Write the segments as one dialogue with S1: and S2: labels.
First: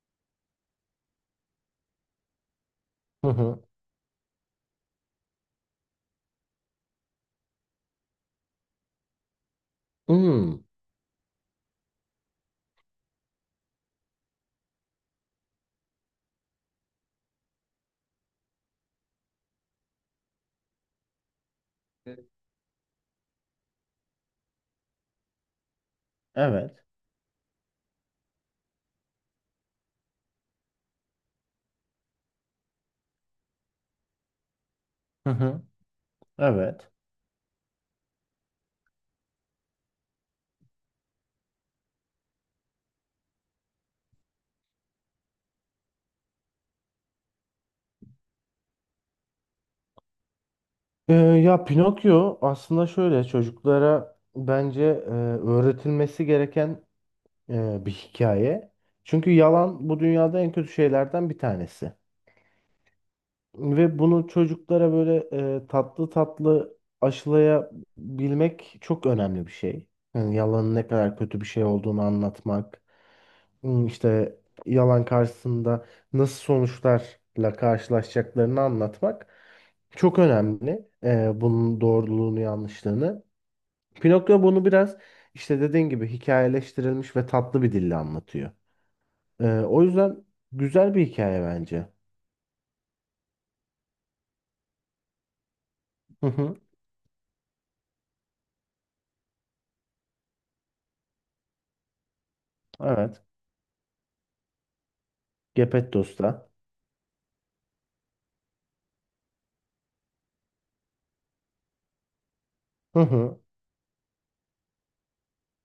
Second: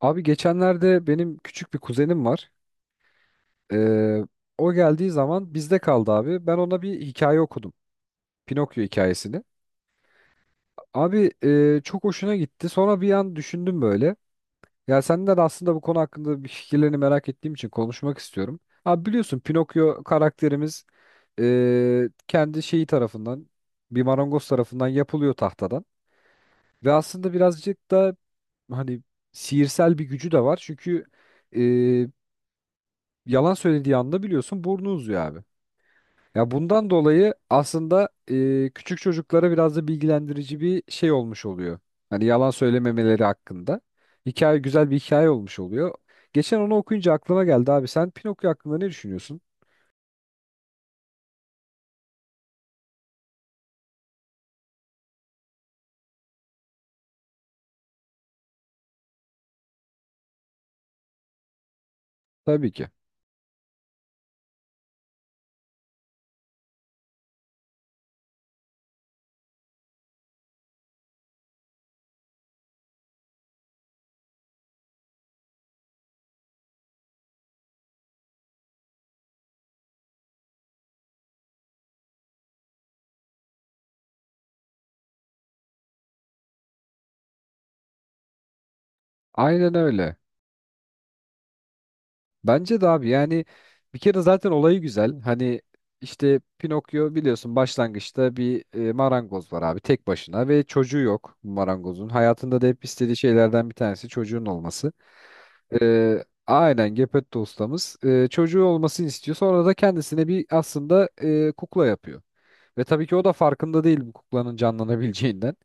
S1: Abi geçenlerde benim küçük bir kuzenim var.
S2: Hı hı.
S1: Ee, O geldiği zaman bizde kaldı abi. Ben ona bir hikaye okudum. Pinokyo hikayesini.
S2: Hmm.
S1: Abi çok hoşuna gitti. Sonra bir an düşündüm böyle. Ya senden aslında bu konu hakkında bir fikirlerini merak ettiğim için konuşmak istiyorum. Abi biliyorsun Pinokyo karakterimiz kendi şeyi tarafından bir marangoz tarafından yapılıyor tahtadan.
S2: Evet.
S1: Ve aslında birazcık da hani sihirsel bir gücü de var. Çünkü e, yalan söylediği anda biliyorsun burnu uzuyor
S2: Hı
S1: abi.
S2: hı,
S1: Ya bundan
S2: evet.
S1: dolayı aslında küçük çocuklara biraz da bilgilendirici bir şey olmuş oluyor. Hani yalan söylememeleri hakkında. Hikaye güzel bir hikaye olmuş oluyor. Geçen onu okuyunca aklıma geldi abi. Sen Pinokyo hakkında ne düşünüyorsun?
S2: Ya Pinokyo aslında şöyle çocuklara bence öğretilmesi gereken bir hikaye. Çünkü yalan bu dünyada en kötü şeylerden bir tanesi.
S1: Tabii ki.
S2: Ve bunu çocuklara böyle tatlı tatlı aşılayabilmek çok önemli bir şey. Yani yalanın ne kadar kötü bir şey olduğunu anlatmak, işte yalan karşısında nasıl sonuçlarla karşılaşacaklarını anlatmak. Çok önemli bunun doğruluğunu yanlışlığını. Pinokyo bunu biraz işte dediğin gibi hikayeleştirilmiş ve tatlı bir dille anlatıyor.
S1: Aynen
S2: O
S1: öyle.
S2: yüzden güzel bir hikaye bence.
S1: Bence de abi yani bir kere zaten olayı güzel. Hani
S2: Hı
S1: işte
S2: hı,
S1: Pinokyo biliyorsun başlangıçta bir marangoz var abi tek başına ve çocuğu yok bu marangozun. Hayatında da hep istediği
S2: evet.
S1: şeylerden bir tanesi çocuğun olması.
S2: Geppetto'sta.
S1: Aynen Geppetto ustamız çocuğu olmasını istiyor. Sonra da kendisine bir aslında kukla yapıyor. Ve
S2: Hı
S1: tabii ki o da
S2: hı,
S1: farkında değil bu kuklanın canlanabileceğinden.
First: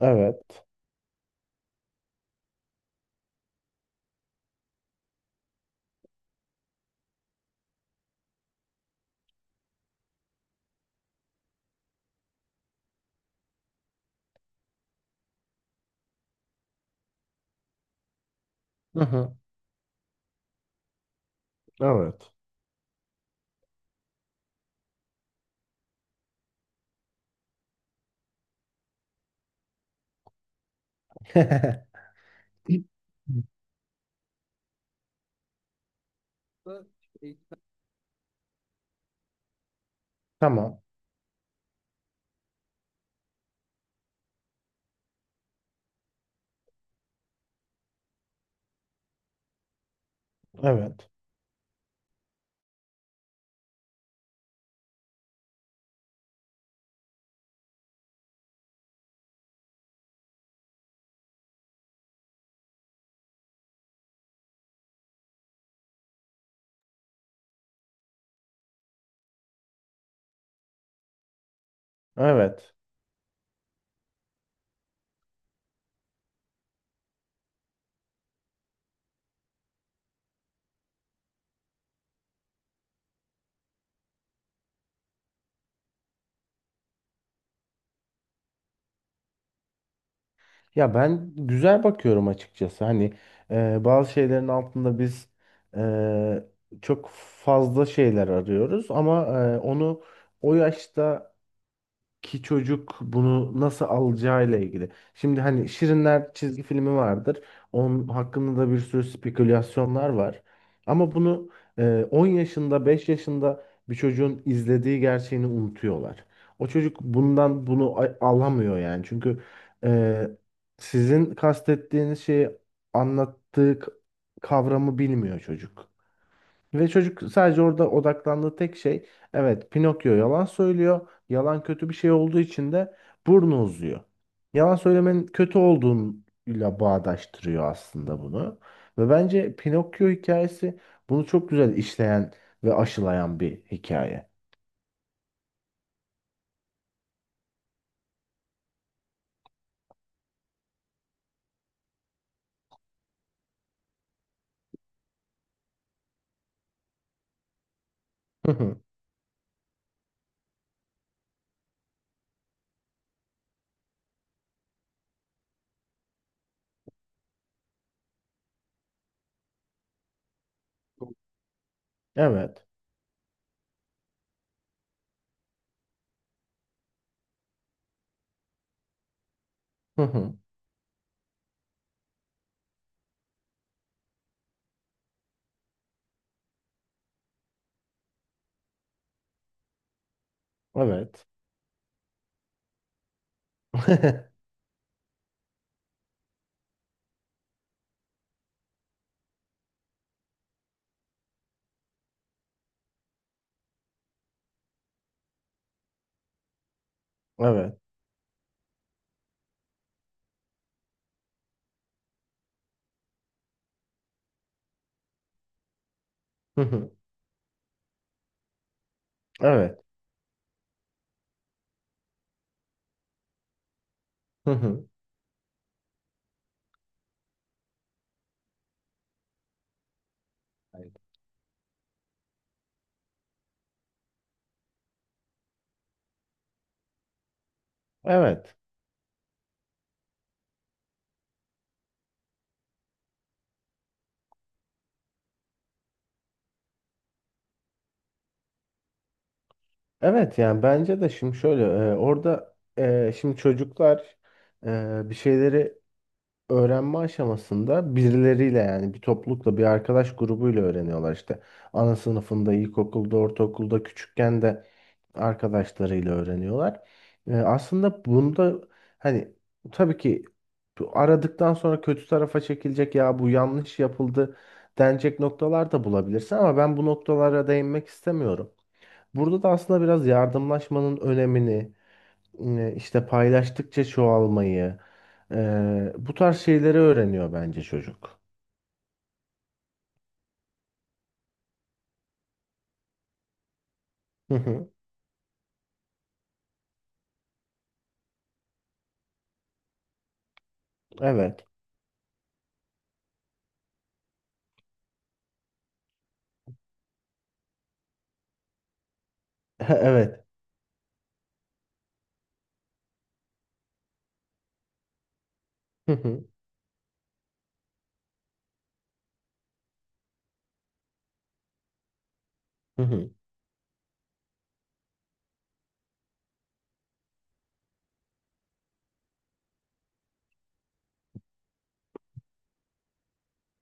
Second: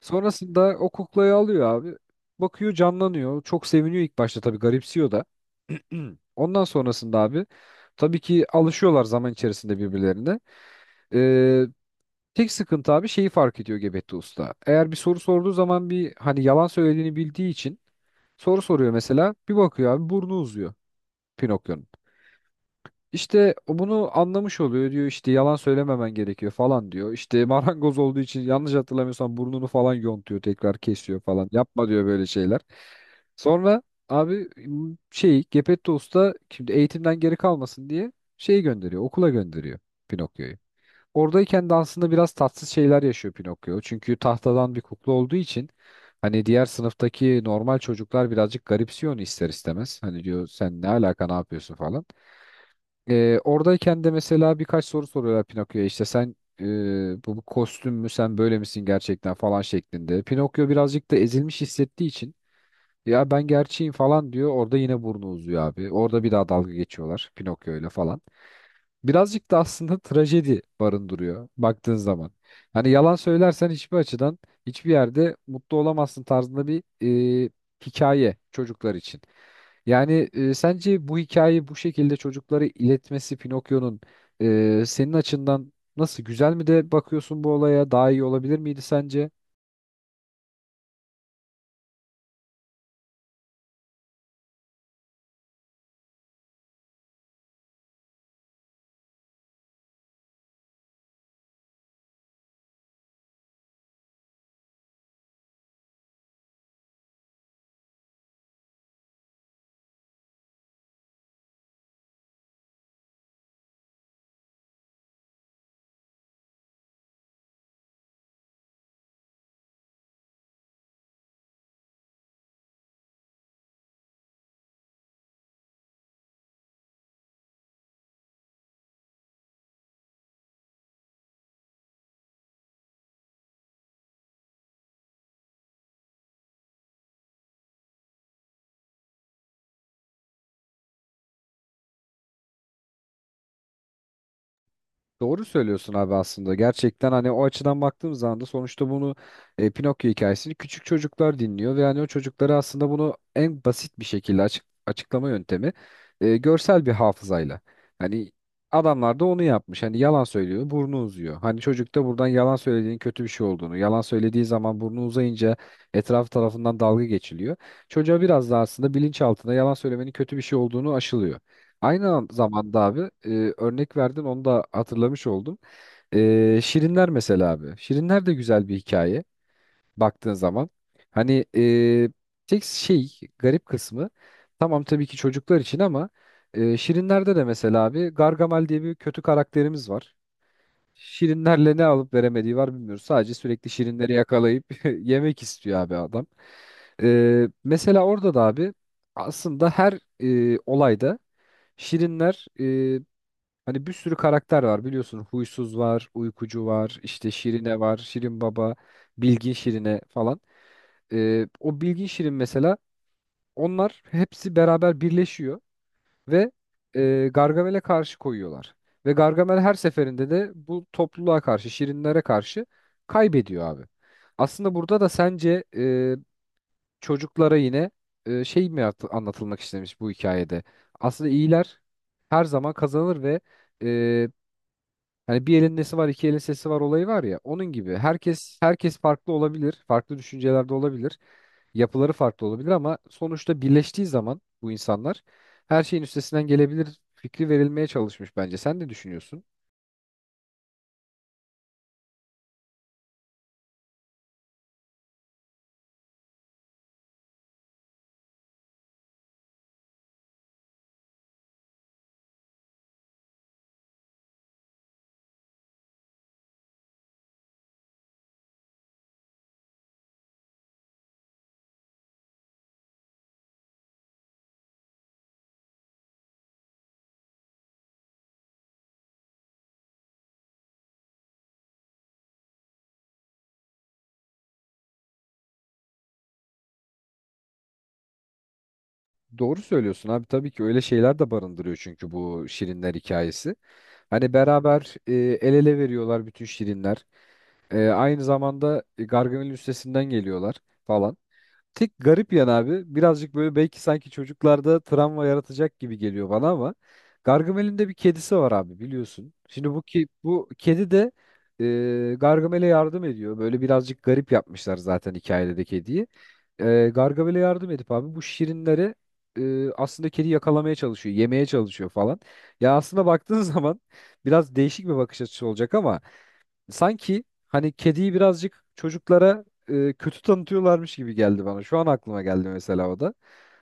S2: evet.
S1: Sonrasında o kuklayı alıyor abi. Bakıyor canlanıyor. Çok seviniyor ilk başta tabii garipsiyor da. Hmm. Ondan sonrasında abi tabii ki alışıyorlar zaman içerisinde birbirlerine. Ee, Tek sıkıntı abi şeyi fark ediyor Gebetli Usta. Eğer bir soru sorduğu zaman bir hani yalan söylediğini bildiği için soru soruyor
S2: Hı
S1: mesela.
S2: hı,
S1: Bir bakıyor abi burnu uzuyor Pinokyo'nun.
S2: evet.
S1: İşte o bunu anlamış oluyor diyor işte yalan söylememen gerekiyor falan diyor. İşte marangoz olduğu için yanlış hatırlamıyorsam burnunu falan yontuyor tekrar kesiyor falan. Yapma diyor böyle şeyler. Sonra abi m, şey Gepetto Usta şimdi eğitimden geri kalmasın diye şeyi gönderiyor okula gönderiyor Pinokyo'yu.
S2: Tamam.
S1: Oradayken de aslında biraz tatsız şeyler yaşıyor Pinokyo. Çünkü tahtadan bir kukla olduğu için hani diğer sınıftaki normal çocuklar birazcık garipsiyor onu ister istemez. Hani diyor sen ne
S2: Evet.
S1: alaka ne yapıyorsun falan. Oradayken de mesela birkaç soru soruyorlar Pinokyo'ya işte sen bu kostüm mü sen böyle misin gerçekten falan şeklinde. Pinokyo birazcık da ezilmiş hissettiği için ya ben gerçeğim falan diyor orada yine burnu uzuyor abi. Orada bir daha dalga geçiyorlar Pinokyo ile falan birazcık da aslında trajedi barındırıyor baktığın zaman.
S2: Evet.
S1: Hani yalan söylersen hiçbir açıdan hiçbir yerde mutlu olamazsın tarzında bir e, hikaye çocuklar için. Yani sence bu hikayeyi bu şekilde çocuklara iletmesi Pinokyo'nun senin açından nasıl güzel mi de bakıyorsun bu olaya daha iyi olabilir miydi sence?
S2: Ya ben güzel bakıyorum açıkçası. Hani bazı şeylerin altında biz e, çok fazla şeyler arıyoruz ama onu o yaşta ki çocuk bunu nasıl alacağıyla ilgili. Şimdi hani Şirinler çizgi filmi vardır. Onun hakkında da bir sürü spekülasyonlar var. Ama bunu 10 yaşında, 5 yaşında bir çocuğun izlediği gerçeğini unutuyorlar. O çocuk bundan bunu alamıyor yani. Çünkü e, sizin kastettiğiniz şeyi anlattığı, kavramı bilmiyor çocuk. Ve çocuk sadece orada odaklandığı tek şey evet Pinokyo yalan söylüyor. Yalan kötü bir şey olduğu için de burnu uzuyor. Yalan söylemenin kötü olduğuyla bağdaştırıyor aslında bunu. Ve bence Pinokyo hikayesi bunu çok güzel işleyen ve aşılayan bir hikaye.
S1: Doğru söylüyorsun abi aslında. Gerçekten hani o açıdan baktığım zaman da sonuçta bunu Pinokyo hikayesini küçük çocuklar dinliyor ve hani o çocuklara aslında bunu en basit bir şekilde açıklama yöntemi görsel bir hafızayla. Hani
S2: Hı hı.
S1: adamlar da onu yapmış. Hani yalan söylüyor, burnu uzuyor. Hani çocuk da buradan yalan söylediğin kötü bir şey olduğunu, yalan söylediği zaman burnu uzayınca etraf tarafından dalga geçiliyor. Çocuğa biraz da aslında bilinçaltında yalan söylemenin kötü bir şey olduğunu aşılıyor. Aynı
S2: Evet.
S1: zamanda abi örnek verdin onu da hatırlamış oldum. Şirinler mesela abi. Şirinler de güzel bir hikaye
S2: Hı
S1: baktığın
S2: hı.
S1: zaman. Hani tek şey garip kısmı tamam tabii ki çocuklar için ama Şirinler'de de mesela abi Gargamel diye bir kötü karakterimiz var.
S2: Evet.
S1: Şirinlerle ne alıp veremediği var bilmiyoruz. Sadece sürekli Şirinleri yakalayıp yemek istiyor abi adam. Mesela orada da abi aslında her olayda Şirinler hani bir sürü karakter var biliyorsun. Huysuz var, uykucu var, işte
S2: Evet.
S1: Şirine var, Şirin Baba, Bilgin Şirine falan. O Bilgin Şirin mesela onlar hepsi beraber birleşiyor ve
S2: Hı hı.
S1: Gargamel'e karşı koyuyorlar. Ve Gargamel her
S2: Evet.
S1: seferinde de bu topluluğa karşı, Şirinlere karşı kaybediyor abi.
S2: Hı
S1: Aslında
S2: hı.
S1: burada da sence çocuklara yine anlatılmak istemiş bu hikayede? Aslında iyiler her zaman kazanır ve e, hani bir elin nesi var, iki elin sesi var olayı var ya. Onun gibi
S2: Evet.
S1: herkes farklı olabilir, farklı düşüncelerde olabilir, yapıları farklı olabilir ama sonuçta birleştiği zaman bu insanlar her şeyin üstesinden gelebilir fikri verilmeye çalışmış bence. Sen ne düşünüyorsun?
S2: Evet yani bence de şimdi şöyle orada şimdi çocuklar bir şeyleri öğrenme aşamasında birileriyle yani bir toplulukla bir arkadaş grubuyla öğreniyorlar işte ana sınıfında ilkokulda ortaokulda küçükken de arkadaşlarıyla öğreniyorlar. Aslında bunda hani tabii ki bu aradıktan sonra kötü tarafa çekilecek ya bu yanlış yapıldı denecek noktalar da bulabilirsin ama ben bu noktalara değinmek istemiyorum. Burada da aslında biraz yardımlaşmanın önemini, işte paylaştıkça çoğalmayı, bu tarz şeyleri öğreniyor bence çocuk.
S1: Doğru söylüyorsun abi tabii ki öyle şeyler de barındırıyor çünkü bu şirinler hikayesi. Hani
S2: Hı hı,
S1: beraber el ele veriyorlar bütün şirinler. Aynı zamanda Gargamel'in üstesinden geliyorlar falan.
S2: evet.
S1: Tek garip yan abi birazcık böyle belki sanki çocuklarda travma yaratacak gibi geliyor bana ama Gargamel'in de bir kedisi var abi biliyorsun. Şimdi
S2: Evet.
S1: bu kedi de Gargamel'e yardım ediyor. Böyle birazcık garip yapmışlar zaten hikayede de
S2: Hı
S1: kediyi.
S2: hı,
S1: Gargamel'e yardım edip abi bu şirinleri aslında kedi yakalamaya çalışıyor, yemeye çalışıyor falan. Ya
S2: hı
S1: aslında
S2: hı.
S1: baktığın zaman biraz değişik bir bakış açısı olacak ama sanki hani kediyi birazcık çocuklara kötü tanıtıyorlarmış gibi geldi bana. Şu an aklıma geldi mesela o da.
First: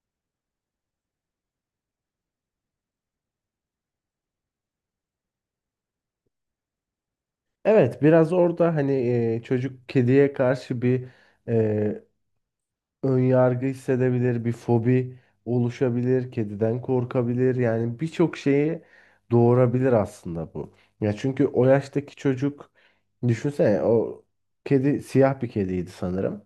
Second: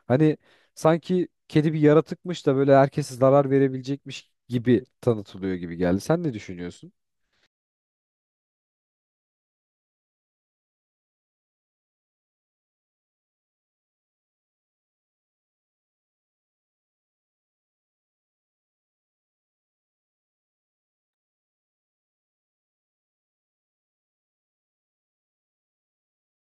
S1: Hani sanki kedi bir yaratıkmış da böyle herkese zarar verebilecekmiş gibi tanıtılıyor gibi geldi. Sen ne düşünüyorsun?
S2: Evet, biraz orada hani çocuk kediye karşı bir e, önyargı hissedebilir, bir fobi oluşabilir, kediden korkabilir. Yani birçok şeyi doğurabilir aslında bu. Ya çünkü o yaştaki çocuk düşünsene o kedi siyah bir kediydi sanırım.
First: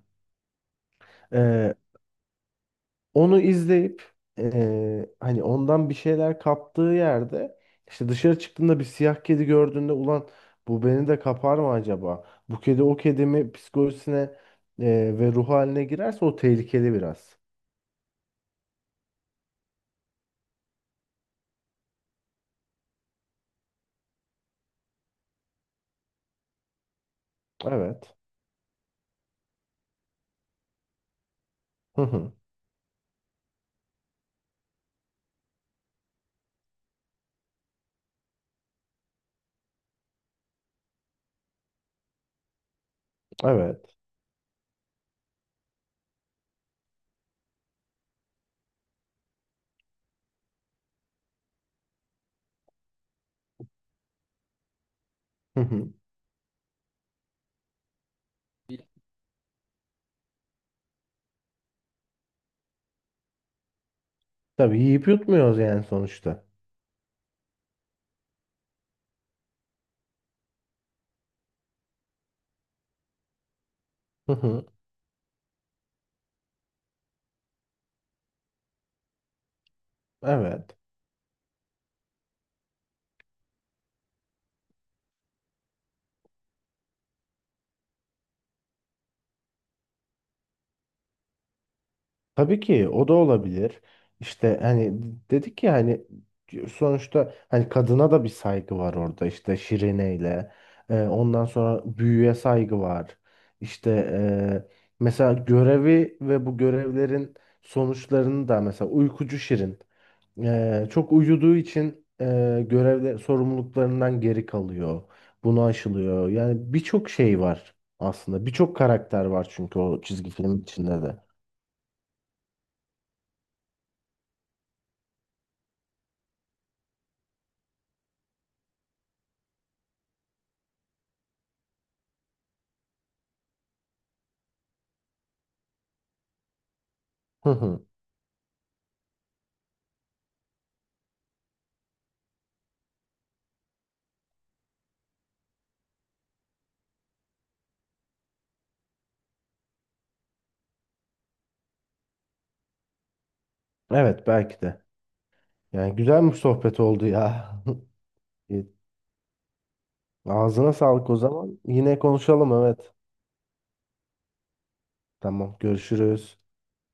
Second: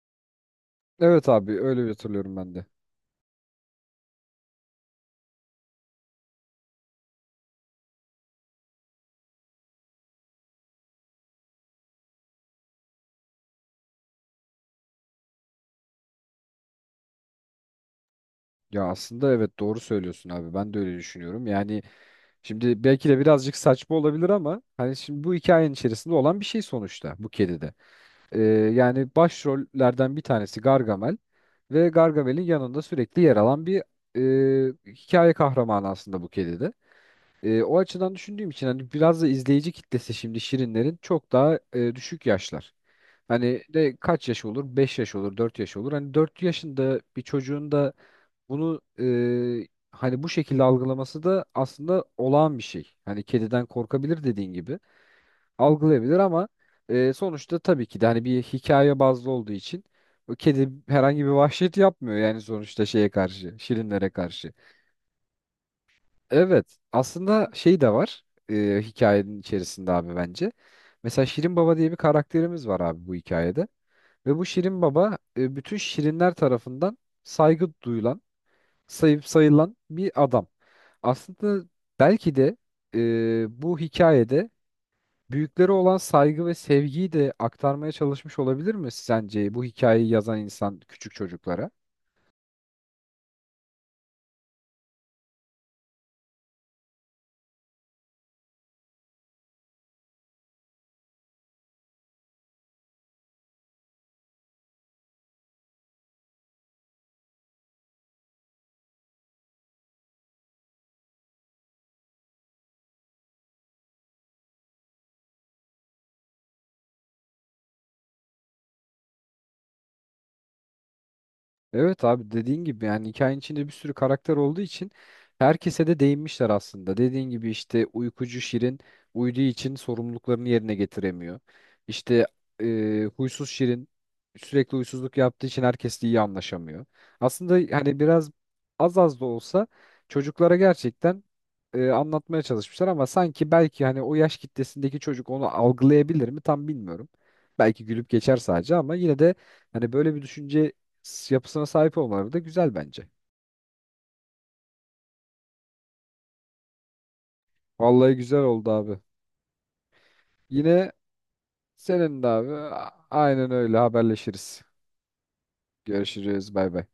S1: Evet abi
S2: Ee,
S1: öyle bir hatırlıyorum ben de.
S2: onu izleyip hani ondan bir şeyler kaptığı yerde işte dışarı çıktığında bir siyah kedi gördüğünde ulan bu beni de kapar mı acaba? Bu kedi o kedimi psikolojisine ve ruh haline girerse o tehlikeli biraz.
S1: Ya aslında evet doğru söylüyorsun abi. Ben de öyle düşünüyorum. Yani şimdi belki de birazcık saçma olabilir ama hani şimdi bu hikayenin içerisinde olan bir şey sonuçta bu kedide.
S2: Evet.
S1: Ee, Yani başrollerden bir tanesi Gargamel ve
S2: Hı hı.
S1: Gargamel'in yanında sürekli yer alan bir hikaye kahramanı aslında bu kedi de. O açıdan düşündüğüm için hani biraz da izleyici kitlesi şimdi Şirinlerin çok daha düşük yaşlar. Hani de
S2: Evet.
S1: kaç yaş olur? 5 yaş olur, 4 yaş olur. Hani 4 yaşında bir çocuğun da bunu hani bu şekilde algılaması da aslında olağan bir şey. Hani kediden korkabilir dediğin gibi
S2: Hı hı.
S1: algılayabilir ama sonuçta tabii ki de hani bir hikaye bazlı olduğu için o kedi herhangi bir vahşet yapmıyor yani sonuçta şeye karşı, şirinlere karşı.
S2: Tabii yiyip yutmuyoruz yani sonuçta.
S1: Evet, aslında şey de var hikayenin içerisinde abi bence. Mesela Şirin Baba diye bir karakterimiz var abi bu hikayede
S2: Hı
S1: ve bu
S2: hı.
S1: Şirin Baba bütün şirinler tarafından saygı duyulan, sayıp sayılan bir adam.
S2: Evet.
S1: Aslında belki de bu hikayede büyüklere olan saygı ve sevgiyi de aktarmaya çalışmış olabilir mi sence bu hikayeyi yazan insan küçük çocuklara?
S2: Tabii ki o da olabilir. İşte hani dedik ya hani sonuçta hani kadına da bir saygı var orada işte Şirine'yle. Ondan sonra büyüye saygı var. İşte mesela görevi ve bu görevlerin sonuçlarını da mesela uykucu Şirin çok uyuduğu için görevde sorumluluklarından geri kalıyor. Bunu aşılıyor. Yani birçok şey var aslında. Birçok karakter var çünkü o çizgi film içinde de.
S1: Evet abi dediğin gibi yani hikayenin içinde bir sürü karakter olduğu için herkese de değinmişler aslında. Dediğin gibi işte uykucu Şirin uyuduğu için sorumluluklarını yerine getiremiyor. İşte huysuz Şirin sürekli huysuzluk yaptığı için herkesle iyi anlaşamıyor.
S2: Hı
S1: Aslında
S2: hı.
S1: hani biraz az az da olsa çocuklara gerçekten anlatmaya çalışmışlar ama sanki belki hani o yaş kitlesindeki çocuk onu algılayabilir mi tam bilmiyorum. Belki gülüp geçer sadece ama yine de hani böyle bir düşünce yapısına sahip olmaları da güzel bence.
S2: Evet belki de. Yani güzel bir sohbet oldu ya.
S1: Vallahi güzel
S2: E,
S1: oldu abi.
S2: ağzına
S1: Yine
S2: sağlık o zaman. Yine
S1: senin de
S2: konuşalım
S1: abi.
S2: evet.
S1: Aynen öyle haberleşiriz.
S2: Tamam görüşürüz.
S1: Görüşürüz. Bay bay.